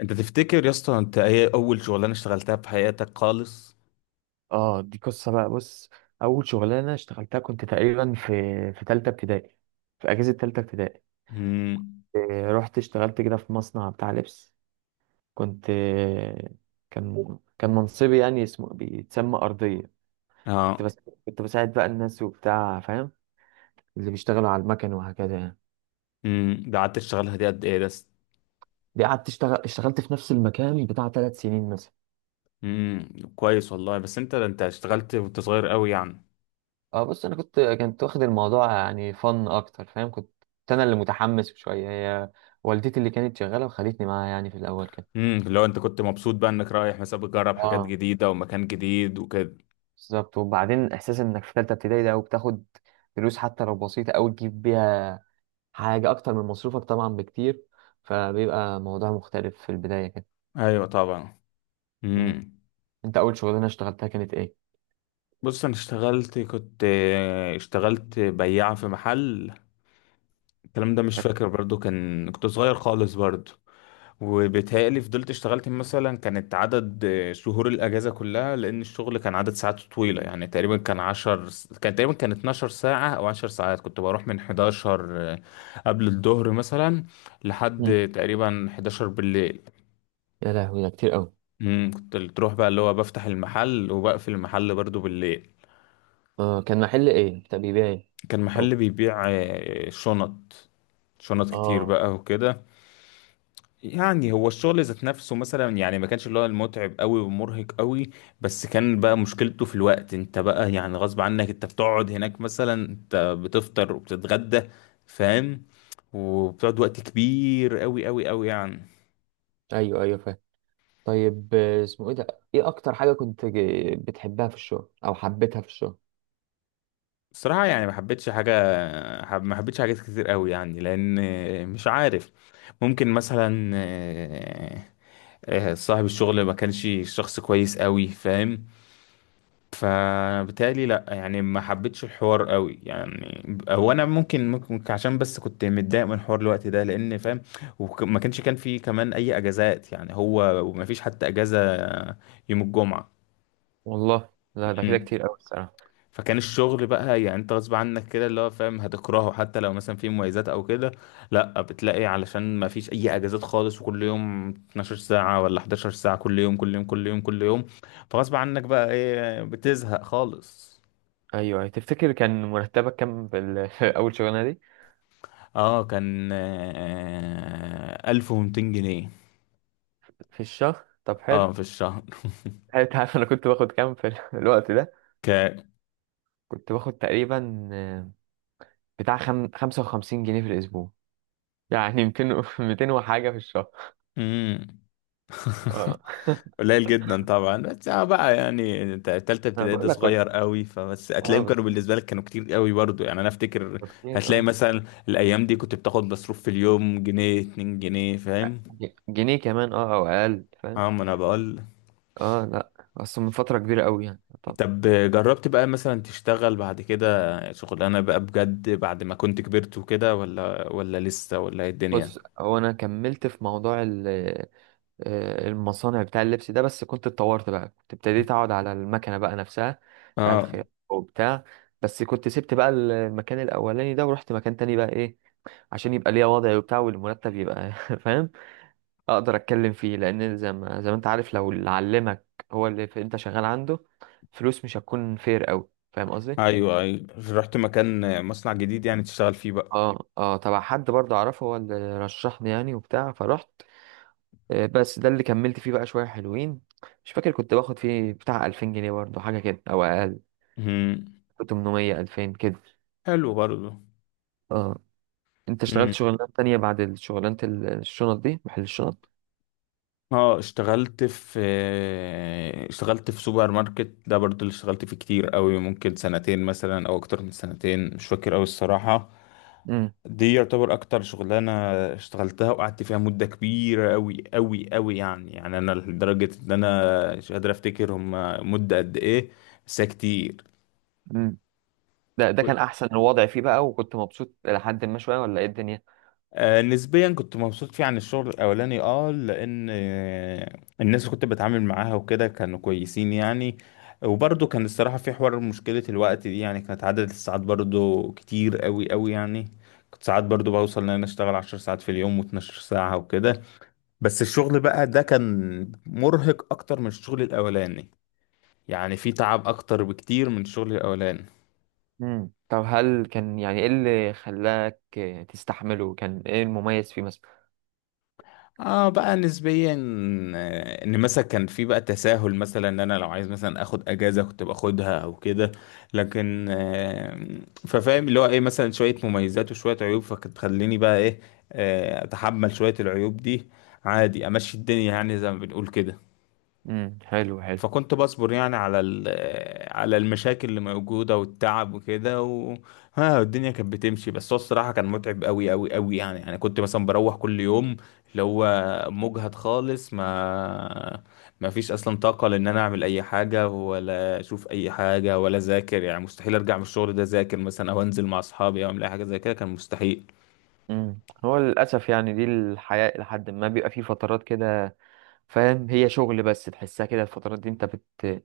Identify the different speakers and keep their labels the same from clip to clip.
Speaker 1: انت تفتكر يا اسطى انت ايه اول شغلانه اشتغلتها في حياتك خالص؟
Speaker 2: اه دي قصة بقى. بص، أول شغلانة اشتغلتها كنت تقريبا في تالتة ابتدائي، في أجازة تالتة ابتدائي.
Speaker 1: امم
Speaker 2: رحت اشتغلت كده في مصنع بتاع لبس. كنت كان منصبي يعني اسمه بيتسمى أرضية. كنت
Speaker 1: اه.
Speaker 2: بس كنت بساعد بقى الناس وبتاع، فاهم؟ اللي بيشتغلوا على المكن وهكذا يعني.
Speaker 1: ده قعدت تشتغلها دي قد ايه بس؟
Speaker 2: دي قعدت اشتغلت في نفس المكان بتاع ثلاث سنين مثلا.
Speaker 1: امم كويس والله، بس انت اشتغلت وانت صغير قوي يعني.
Speaker 2: اه بص، انا كنت واخد الموضوع يعني فن اكتر، فاهم؟ كنت كنت انا اللي متحمس شويه. هي والدتي اللي كانت شغاله وخلتني معاها يعني في الاول كده.
Speaker 1: لو انت كنت مبسوط بقى انك رايح مثلا بتجرب حاجات
Speaker 2: اه
Speaker 1: جديده ومكان جديد وكده.
Speaker 2: بالظبط. وبعدين احساس انك في ثالثه ابتدائي ده وبتاخد فلوس حتى لو بسيطه او تجيب بيها حاجه اكتر من مصروفك طبعا بكتير، فبيبقى موضوع مختلف في البدايه كده.
Speaker 1: ايوه طبعا.
Speaker 2: مم.
Speaker 1: امم
Speaker 2: انت اول شغلانه اشتغلتها كانت ايه؟
Speaker 1: بص انا اشتغلت، كنت اشتغلت بياع في محل. الكلام ده مش فاكر برضو، كان كنت صغير خالص برضو. وبيتهيألي فضلت اشتغلت مثلا، كانت عدد شهور الأجازة كلها، لأن الشغل كان عدد ساعات طويلة يعني. تقريبا كان كان تقريبا كان 12 ساعة أو 10 ساعات. كنت بروح من 11 قبل الظهر مثلا، لحد
Speaker 2: مم.
Speaker 1: تقريبا 11 بالليل.
Speaker 2: يا لهوي، ده كتير قوي.
Speaker 1: مم، كنت تروح بقى اللي هو بفتح المحل وبقفل المحل برضو بالليل.
Speaker 2: اه، كان محل ايه؟ طب بيبيع ايه؟
Speaker 1: كان
Speaker 2: او.
Speaker 1: محل بيبيع شنط، شنط كتير
Speaker 2: اه
Speaker 1: بقى وكده. يعني هو الشغل ذات نفسه مثلا يعني ما كانش اللي هو المتعب قوي ومرهق قوي، بس كان بقى مشكلته في الوقت. انت بقى يعني غصب عنك، انت بتقعد هناك مثلا، انت بتفطر وبتتغدى، فاهم، وبتقعد وقت كبير قوي قوي قوي يعني.
Speaker 2: ايوه ايوه، فاهم. طيب اسمه ايه ده؟ ايه اكتر حاجه كنت بتحبها في الشغل او حبيتها في الشغل؟
Speaker 1: الصراحة يعني ما حبيتش حاجة حب، ما حبيتش حاجات كتير قوي يعني، لأن مش عارف. ممكن مثلا صاحب الشغل ما كانش شخص كويس قوي، فاهم. فبالتالي لا يعني ما حبيتش الحوار قوي يعني. هو انا ممكن عشان بس كنت متضايق من حوار الوقت ده، لان فاهم. وما كانش كان في كمان اي اجازات يعني، هو وما فيش حتى اجازة يوم الجمعة.
Speaker 2: والله لا، ده كده
Speaker 1: مم.
Speaker 2: كتير قوي الصراحه.
Speaker 1: فكان الشغل بقى يعني انت غصب عنك كده، اللي هو فاهم هتكرهه حتى لو مثلا في مميزات او كده. لا، بتلاقي علشان ما فيش اي اجازات خالص، وكل يوم 12 ساعة ولا 11 ساعة، كل يوم كل يوم كل يوم كل يوم. فغصب عنك بقى ايه، بتزهق خالص.
Speaker 2: ايوه، تفتكر كان مرتبك كام في في اول شغلانه دي؟
Speaker 1: اه، كان آه 1200 جنيه.
Speaker 2: في الشهر؟ طب حلو.
Speaker 1: اه في الشهر.
Speaker 2: حلو. انت عارف انا كنت باخد كام في الوقت ده؟
Speaker 1: ك
Speaker 2: كنت باخد تقريبا بتاع 55 جنيه في الاسبوع يعني 200 وحاجه في الشهر.
Speaker 1: مم.
Speaker 2: اه
Speaker 1: قليل جدا طبعا، بس اه بقى يعني انت تالتة
Speaker 2: انا
Speaker 1: ابتدائي ده
Speaker 2: بقول لك كنت،
Speaker 1: صغير قوي، فبس
Speaker 2: اه
Speaker 1: هتلاقيهم كانوا
Speaker 2: بالظبط،
Speaker 1: بالنسبة لك كانوا كتير قوي برضو يعني، انا افتكر.
Speaker 2: كتير
Speaker 1: هتلاقي
Speaker 2: اه.
Speaker 1: مثلا الايام دي كنت بتاخد مصروف في اليوم جنيه 2 جنيه، فاهم.
Speaker 2: جنيه كمان اه او اقل، فاهم؟
Speaker 1: اه ما انا بقول.
Speaker 2: اه لا، اصل من فتره كبيره قوي يعني. طب
Speaker 1: طب جربت بقى مثلا تشتغل بعد كده شغلانة بقى بجد بعد ما كنت كبرت وكده، ولا لسه، ولا ايه الدنيا؟
Speaker 2: بص، هو انا كملت في موضوع المصانع بتاع اللبس ده، بس كنت اتطورت بقى، كنت ابتديت اقعد على المكنه بقى نفسها بتاع
Speaker 1: اه.
Speaker 2: الخياطه وبتاع. بس كنت سبت بقى المكان الاولاني ده ورحت مكان تاني بقى، ايه، عشان يبقى ليا وضعي وبتاع والمرتب يبقى فاهم؟ اقدر اتكلم فيه، لان زي ما انت عارف، لو اللي علمك هو اللي انت شغال عنده، فلوس مش هتكون فير قوي، فاهم قصدي؟
Speaker 1: ايوه ايوه. رحت مكان، مصنع جديد يعني تشتغل فيه بقى.
Speaker 2: اه اه، تبع حد برضه اعرفه، هو اللي رشحني يعني وبتاع، فرحت. بس ده اللي كملت فيه بقى شوية حلوين. مش فاكر، كنت باخد فيه بتاع 2000 جنيه برضه، حاجة كده أو أقل.
Speaker 1: مم.
Speaker 2: 800 2000 كده.
Speaker 1: حلو برضه.
Speaker 2: اه. أنت اشتغلت
Speaker 1: مم.
Speaker 2: شغلانات تانية بعد شغلانة الشنط دي، محل الشنط؟
Speaker 1: اه اشتغلت في، اشتغلت في سوبر ماركت ده، برضه اللي اشتغلت فيه كتير قوي، ممكن سنتين مثلا او اكتر من سنتين، مش فاكر قوي الصراحة.
Speaker 2: امم.
Speaker 1: دي يعتبر اكتر شغلانة اشتغلتها وقعدت فيها مدة كبيرة قوي قوي قوي يعني. يعني انا لدرجة ان انا مش قادر افتكر هم مدة قد ايه، بس هي كتير.
Speaker 2: امم. ده ده كان أحسن الوضع فيه بقى، وكنت مبسوط لحد ما شوية، ولا إيه الدنيا؟
Speaker 1: نسبيا كنت مبسوط فيه عن الشغل الاولاني، اه لان الناس اللي كنت بتعامل معاها وكده كانوا كويسين يعني. وبرضه كان الصراحة في حوار مشكلة الوقت دي يعني، كانت عدد الساعات برضه كتير قوي قوي يعني. كنت ساعات برضه بوصل ان انا اشتغل 10 ساعات في اليوم واتناشر ساعة وكده. بس الشغل بقى ده كان مرهق اكتر من الشغل الاولاني، يعني في تعب اكتر بكتير من الشغل الاولاني.
Speaker 2: امم. طب هل كان يعني، إيه اللي خلاك تستحمله؟ كان إيه المميز فيه مثلا؟
Speaker 1: اه بقى نسبيا، ان مثلا كان في بقى تساهل، مثلا ان انا لو عايز مثلا اخد اجازه كنت باخدها او كده. لكن ففاهم اللي هو ايه، مثلا شويه مميزات وشويه عيوب، فكانت تخليني بقى ايه، اتحمل شويه العيوب دي عادي، امشي الدنيا يعني زي ما بنقول كده.
Speaker 2: حلو حلو.
Speaker 1: فكنت بصبر يعني على على المشاكل اللي موجودة والتعب وكده ها الدنيا كانت بتمشي. بس هو الصراحة كان متعب قوي قوي قوي يعني، يعني كنت مثلا بروح كل يوم اللي هو مجهد خالص، ما فيش اصلا طاقة لان انا اعمل اي حاجة ولا اشوف اي حاجة ولا اذاكر يعني. مستحيل ارجع من الشغل ده اذاكر مثلا او انزل مع اصحابي او اعمل اي حاجة زي كده، كان مستحيل.
Speaker 2: امم، هو للأسف يعني دي الحياة، لحد ما بيبقى فيه فترات كده، فاهم؟ هي شغل بس تحسها كده الفترات دي، انت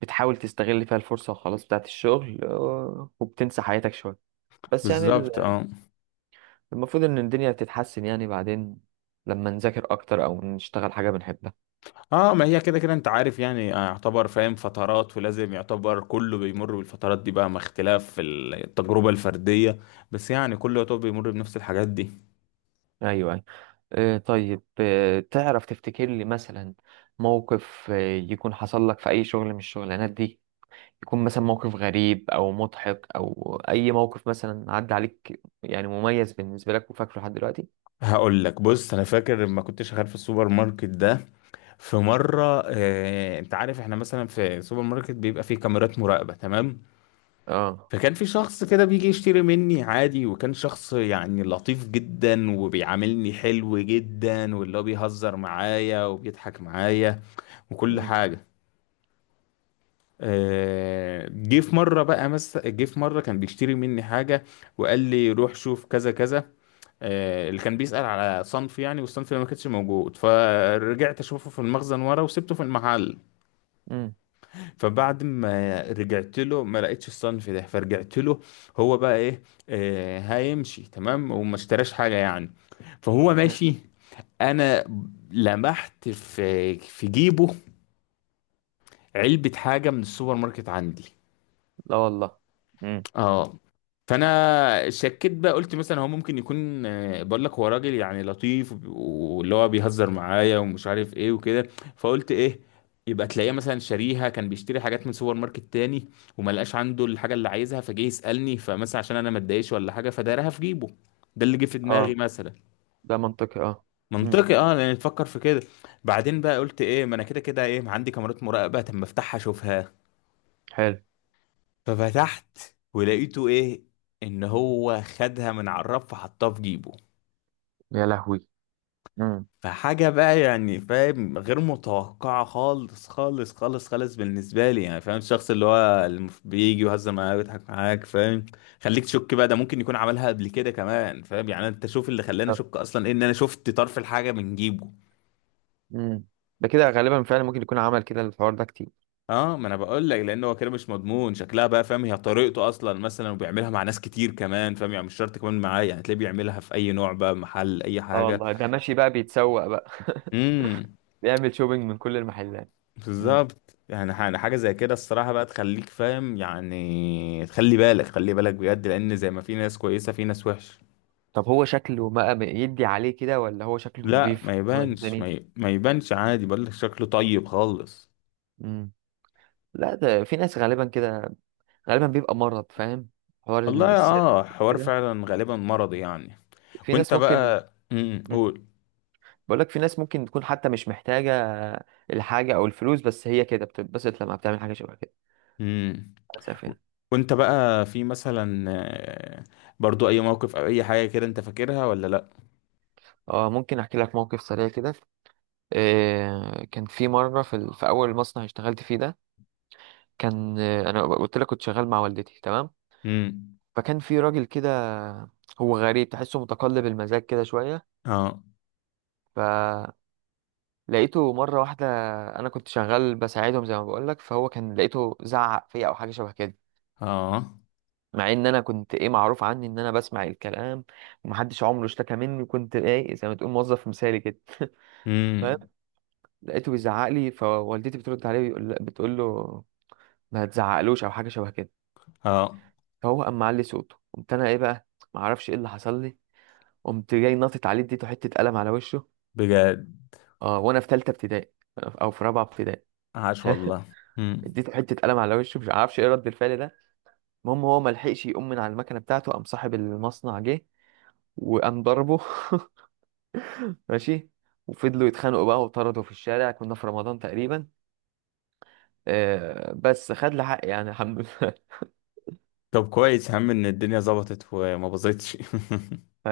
Speaker 2: بتحاول تستغل فيها الفرصة وخلاص بتاعت الشغل، وبتنسى حياتك شوية. بس يعني
Speaker 1: بالظبط اه.
Speaker 2: المفروض ان الدنيا تتحسن يعني بعدين، لما نذاكر اكتر او نشتغل حاجة بنحبها.
Speaker 1: اه، ما هي كده كده انت عارف يعني، يعتبر فاهم فترات، ولازم يعتبر كله بيمر بالفترات دي بقى، مع اختلاف في التجربة الفردية. بس يعني كله يعتبر بيمر بنفس الحاجات دي.
Speaker 2: ايوه ايوه. طيب تعرف تفتكر لي مثلا موقف يكون حصل لك في اي شغل من الشغلانات دي؟ يكون مثلا موقف غريب او مضحك او اي موقف مثلا عدى عليك، يعني مميز بالنسبة لك وفاكره لحد دلوقتي.
Speaker 1: هقول لك، بص انا فاكر لما كنت شغال في السوبر ماركت ده، في مرة اه، انت عارف احنا مثلا في السوبر ماركت بيبقى فيه كاميرات مراقبة، تمام.
Speaker 2: اه.
Speaker 1: فكان في شخص كده بيجي يشتري مني عادي، وكان شخص يعني لطيف جدا وبيعاملني حلو جدا، واللي هو بيهزر معايا وبيضحك معايا وكل حاجة. جه في مره كان بيشتري مني حاجه، وقال لي روح شوف كذا كذا. اللي كان بيسأل على صنف يعني، والصنف اللي ما كانش موجود، فرجعت اشوفه في المخزن ورا وسبته في المحل.
Speaker 2: مم.
Speaker 1: فبعد ما رجعت له ما لقيتش الصنف ده، فرجعت له، هو بقى ايه آه هيمشي تمام وما اشتراش حاجة يعني، فهو
Speaker 2: إيه.
Speaker 1: ماشي. انا لمحت في جيبه علبة حاجة من السوبر ماركت عندي.
Speaker 2: لا والله. امم.
Speaker 1: اه. فانا شكيت بقى، قلت مثلا هو ممكن يكون بقول لك هو راجل يعني لطيف واللي هو بيهزر معايا ومش عارف ايه وكده. فقلت ايه، يبقى تلاقيه مثلا شاريها، كان بيشتري حاجات من سوبر ماركت تاني وما لقاش عنده الحاجه اللي عايزها، فجه يسالني، فمثلا عشان انا ما اتضايقش ولا حاجه فدايرها في جيبه. ده اللي جه في
Speaker 2: اه،
Speaker 1: دماغي مثلا.
Speaker 2: ده منطقي اه. امم
Speaker 1: منطقي اه، لان تفكر في كده. بعدين بقى قلت ايه، ما انا كده كده ايه عندي كاميرات مراقبه، طب ما افتحها اشوفها.
Speaker 2: حلو.
Speaker 1: ففتحت، ولقيته ايه، ان هو خدها من على الرف وحطها في جيبه.
Speaker 2: يا لهوي. امم.
Speaker 1: فحاجة بقى يعني فاهم غير متوقعة خالص خالص خالص خالص بالنسبة لي، يعني فاهم الشخص اللي هو اللي بيجي يهزر معاك ويضحك معاك، فاهم. خليك تشك بقى، ده ممكن يكون عملها قبل كده كمان فاهم يعني. انت شوف اللي خلاني
Speaker 2: طب.
Speaker 1: اشك اصلا إيه؟ ان انا شفت طرف الحاجة من جيبه.
Speaker 2: امم. ده كده غالبا فعلا ممكن يكون عمل كده، الحوار ده كتير.
Speaker 1: اه ما انا بقول لك، لان هو كده مش مضمون شكلها بقى فاهم، هي طريقته اصلا مثلا وبيعملها مع ناس كتير كمان فاهم يعني، مش شرط كمان معاه يعني، تلاقيه بيعملها في اي نوع بقى، محل اي
Speaker 2: اه
Speaker 1: حاجه.
Speaker 2: والله، ده ماشي بقى بيتسوق بقى
Speaker 1: امم.
Speaker 2: بيعمل شوبينج من كل المحلات. امم.
Speaker 1: بالظبط، يعني يعني حاجه زي كده الصراحه بقى تخليك فاهم يعني، تخلي بالك، خلي بالك بجد، لان زي ما في ناس كويسه في ناس وحشه.
Speaker 2: طب هو شكله ما يدي عليه كده، ولا هو شكله
Speaker 1: لا
Speaker 2: نضيف
Speaker 1: ما
Speaker 2: ولا
Speaker 1: يبانش،
Speaker 2: الدنيا؟
Speaker 1: ما يبانش عادي، بقول لك شكله طيب خالص.
Speaker 2: امم. لا، ده في ناس غالبا كده، غالبا بيبقى مرض، فاهم؟ حوار
Speaker 1: والله
Speaker 2: السرقة
Speaker 1: اه، حوار
Speaker 2: كده.
Speaker 1: فعلا غالبا مرضي يعني.
Speaker 2: في ناس
Speaker 1: وانت
Speaker 2: ممكن.
Speaker 1: بقى، قول.
Speaker 2: بقولك في ناس ممكن تكون حتى مش محتاجة الحاجة أو الفلوس، بس هي كده بتتبسط لما بتعمل حاجة شبه كده.
Speaker 1: امم.
Speaker 2: للأسف يعني.
Speaker 1: وانت بقى في مثلا آه، برضو اي موقف او اي حاجة كده انت فاكرها ولا لا؟
Speaker 2: اه، ممكن أحكي لك موقف سريع كده. إيه، كان في مرة في أول مصنع اشتغلت فيه ده، كان أنا قلت لك كنت شغال مع والدتي، تمام؟
Speaker 1: امم.
Speaker 2: فكان في راجل كده، هو غريب، تحسه متقلب المزاج كده شوية.
Speaker 1: اه.
Speaker 2: فلقيته مرة واحدة، أنا كنت شغال بساعدهم زي ما بقولك، فهو كان لقيته زعق فيا أو حاجة شبه كده.
Speaker 1: اه.
Speaker 2: مع ان انا كنت ايه، معروف عني ان انا بسمع الكلام ومحدش عمره اشتكى مني، وكنت ايه زي ما تقول موظف مثالي كده فاهم؟
Speaker 1: امم.
Speaker 2: لقيته بيزعق لي، فوالدتي بترد عليه بتقول له ما تزعقلوش او حاجه شبه كده.
Speaker 1: اه.
Speaker 2: فهو قام معلي صوته، قمت انا ايه بقى، ما اعرفش ايه اللي حصل لي، قمت جاي ناطط عليه اديته حته قلم على وشه.
Speaker 1: بجد.
Speaker 2: اه، وانا في ثالثه ابتدائي او في رابعه ابتدائي.
Speaker 1: عاش والله. امم.
Speaker 2: اديته حته قلم على وشه، مش عارفش ايه رد الفعل ده. المهم هو ما لحقش يقوم من على المكنه بتاعته، قام صاحب المصنع جه وقام ضربه ماشي. وفضلوا يتخانقوا بقى وطردوا في الشارع. كنا في رمضان تقريبا. آه، بس خد لي حقي يعني، الحمد لله.
Speaker 1: طب كويس يا عم ان الدنيا ظبطت وما باظتش.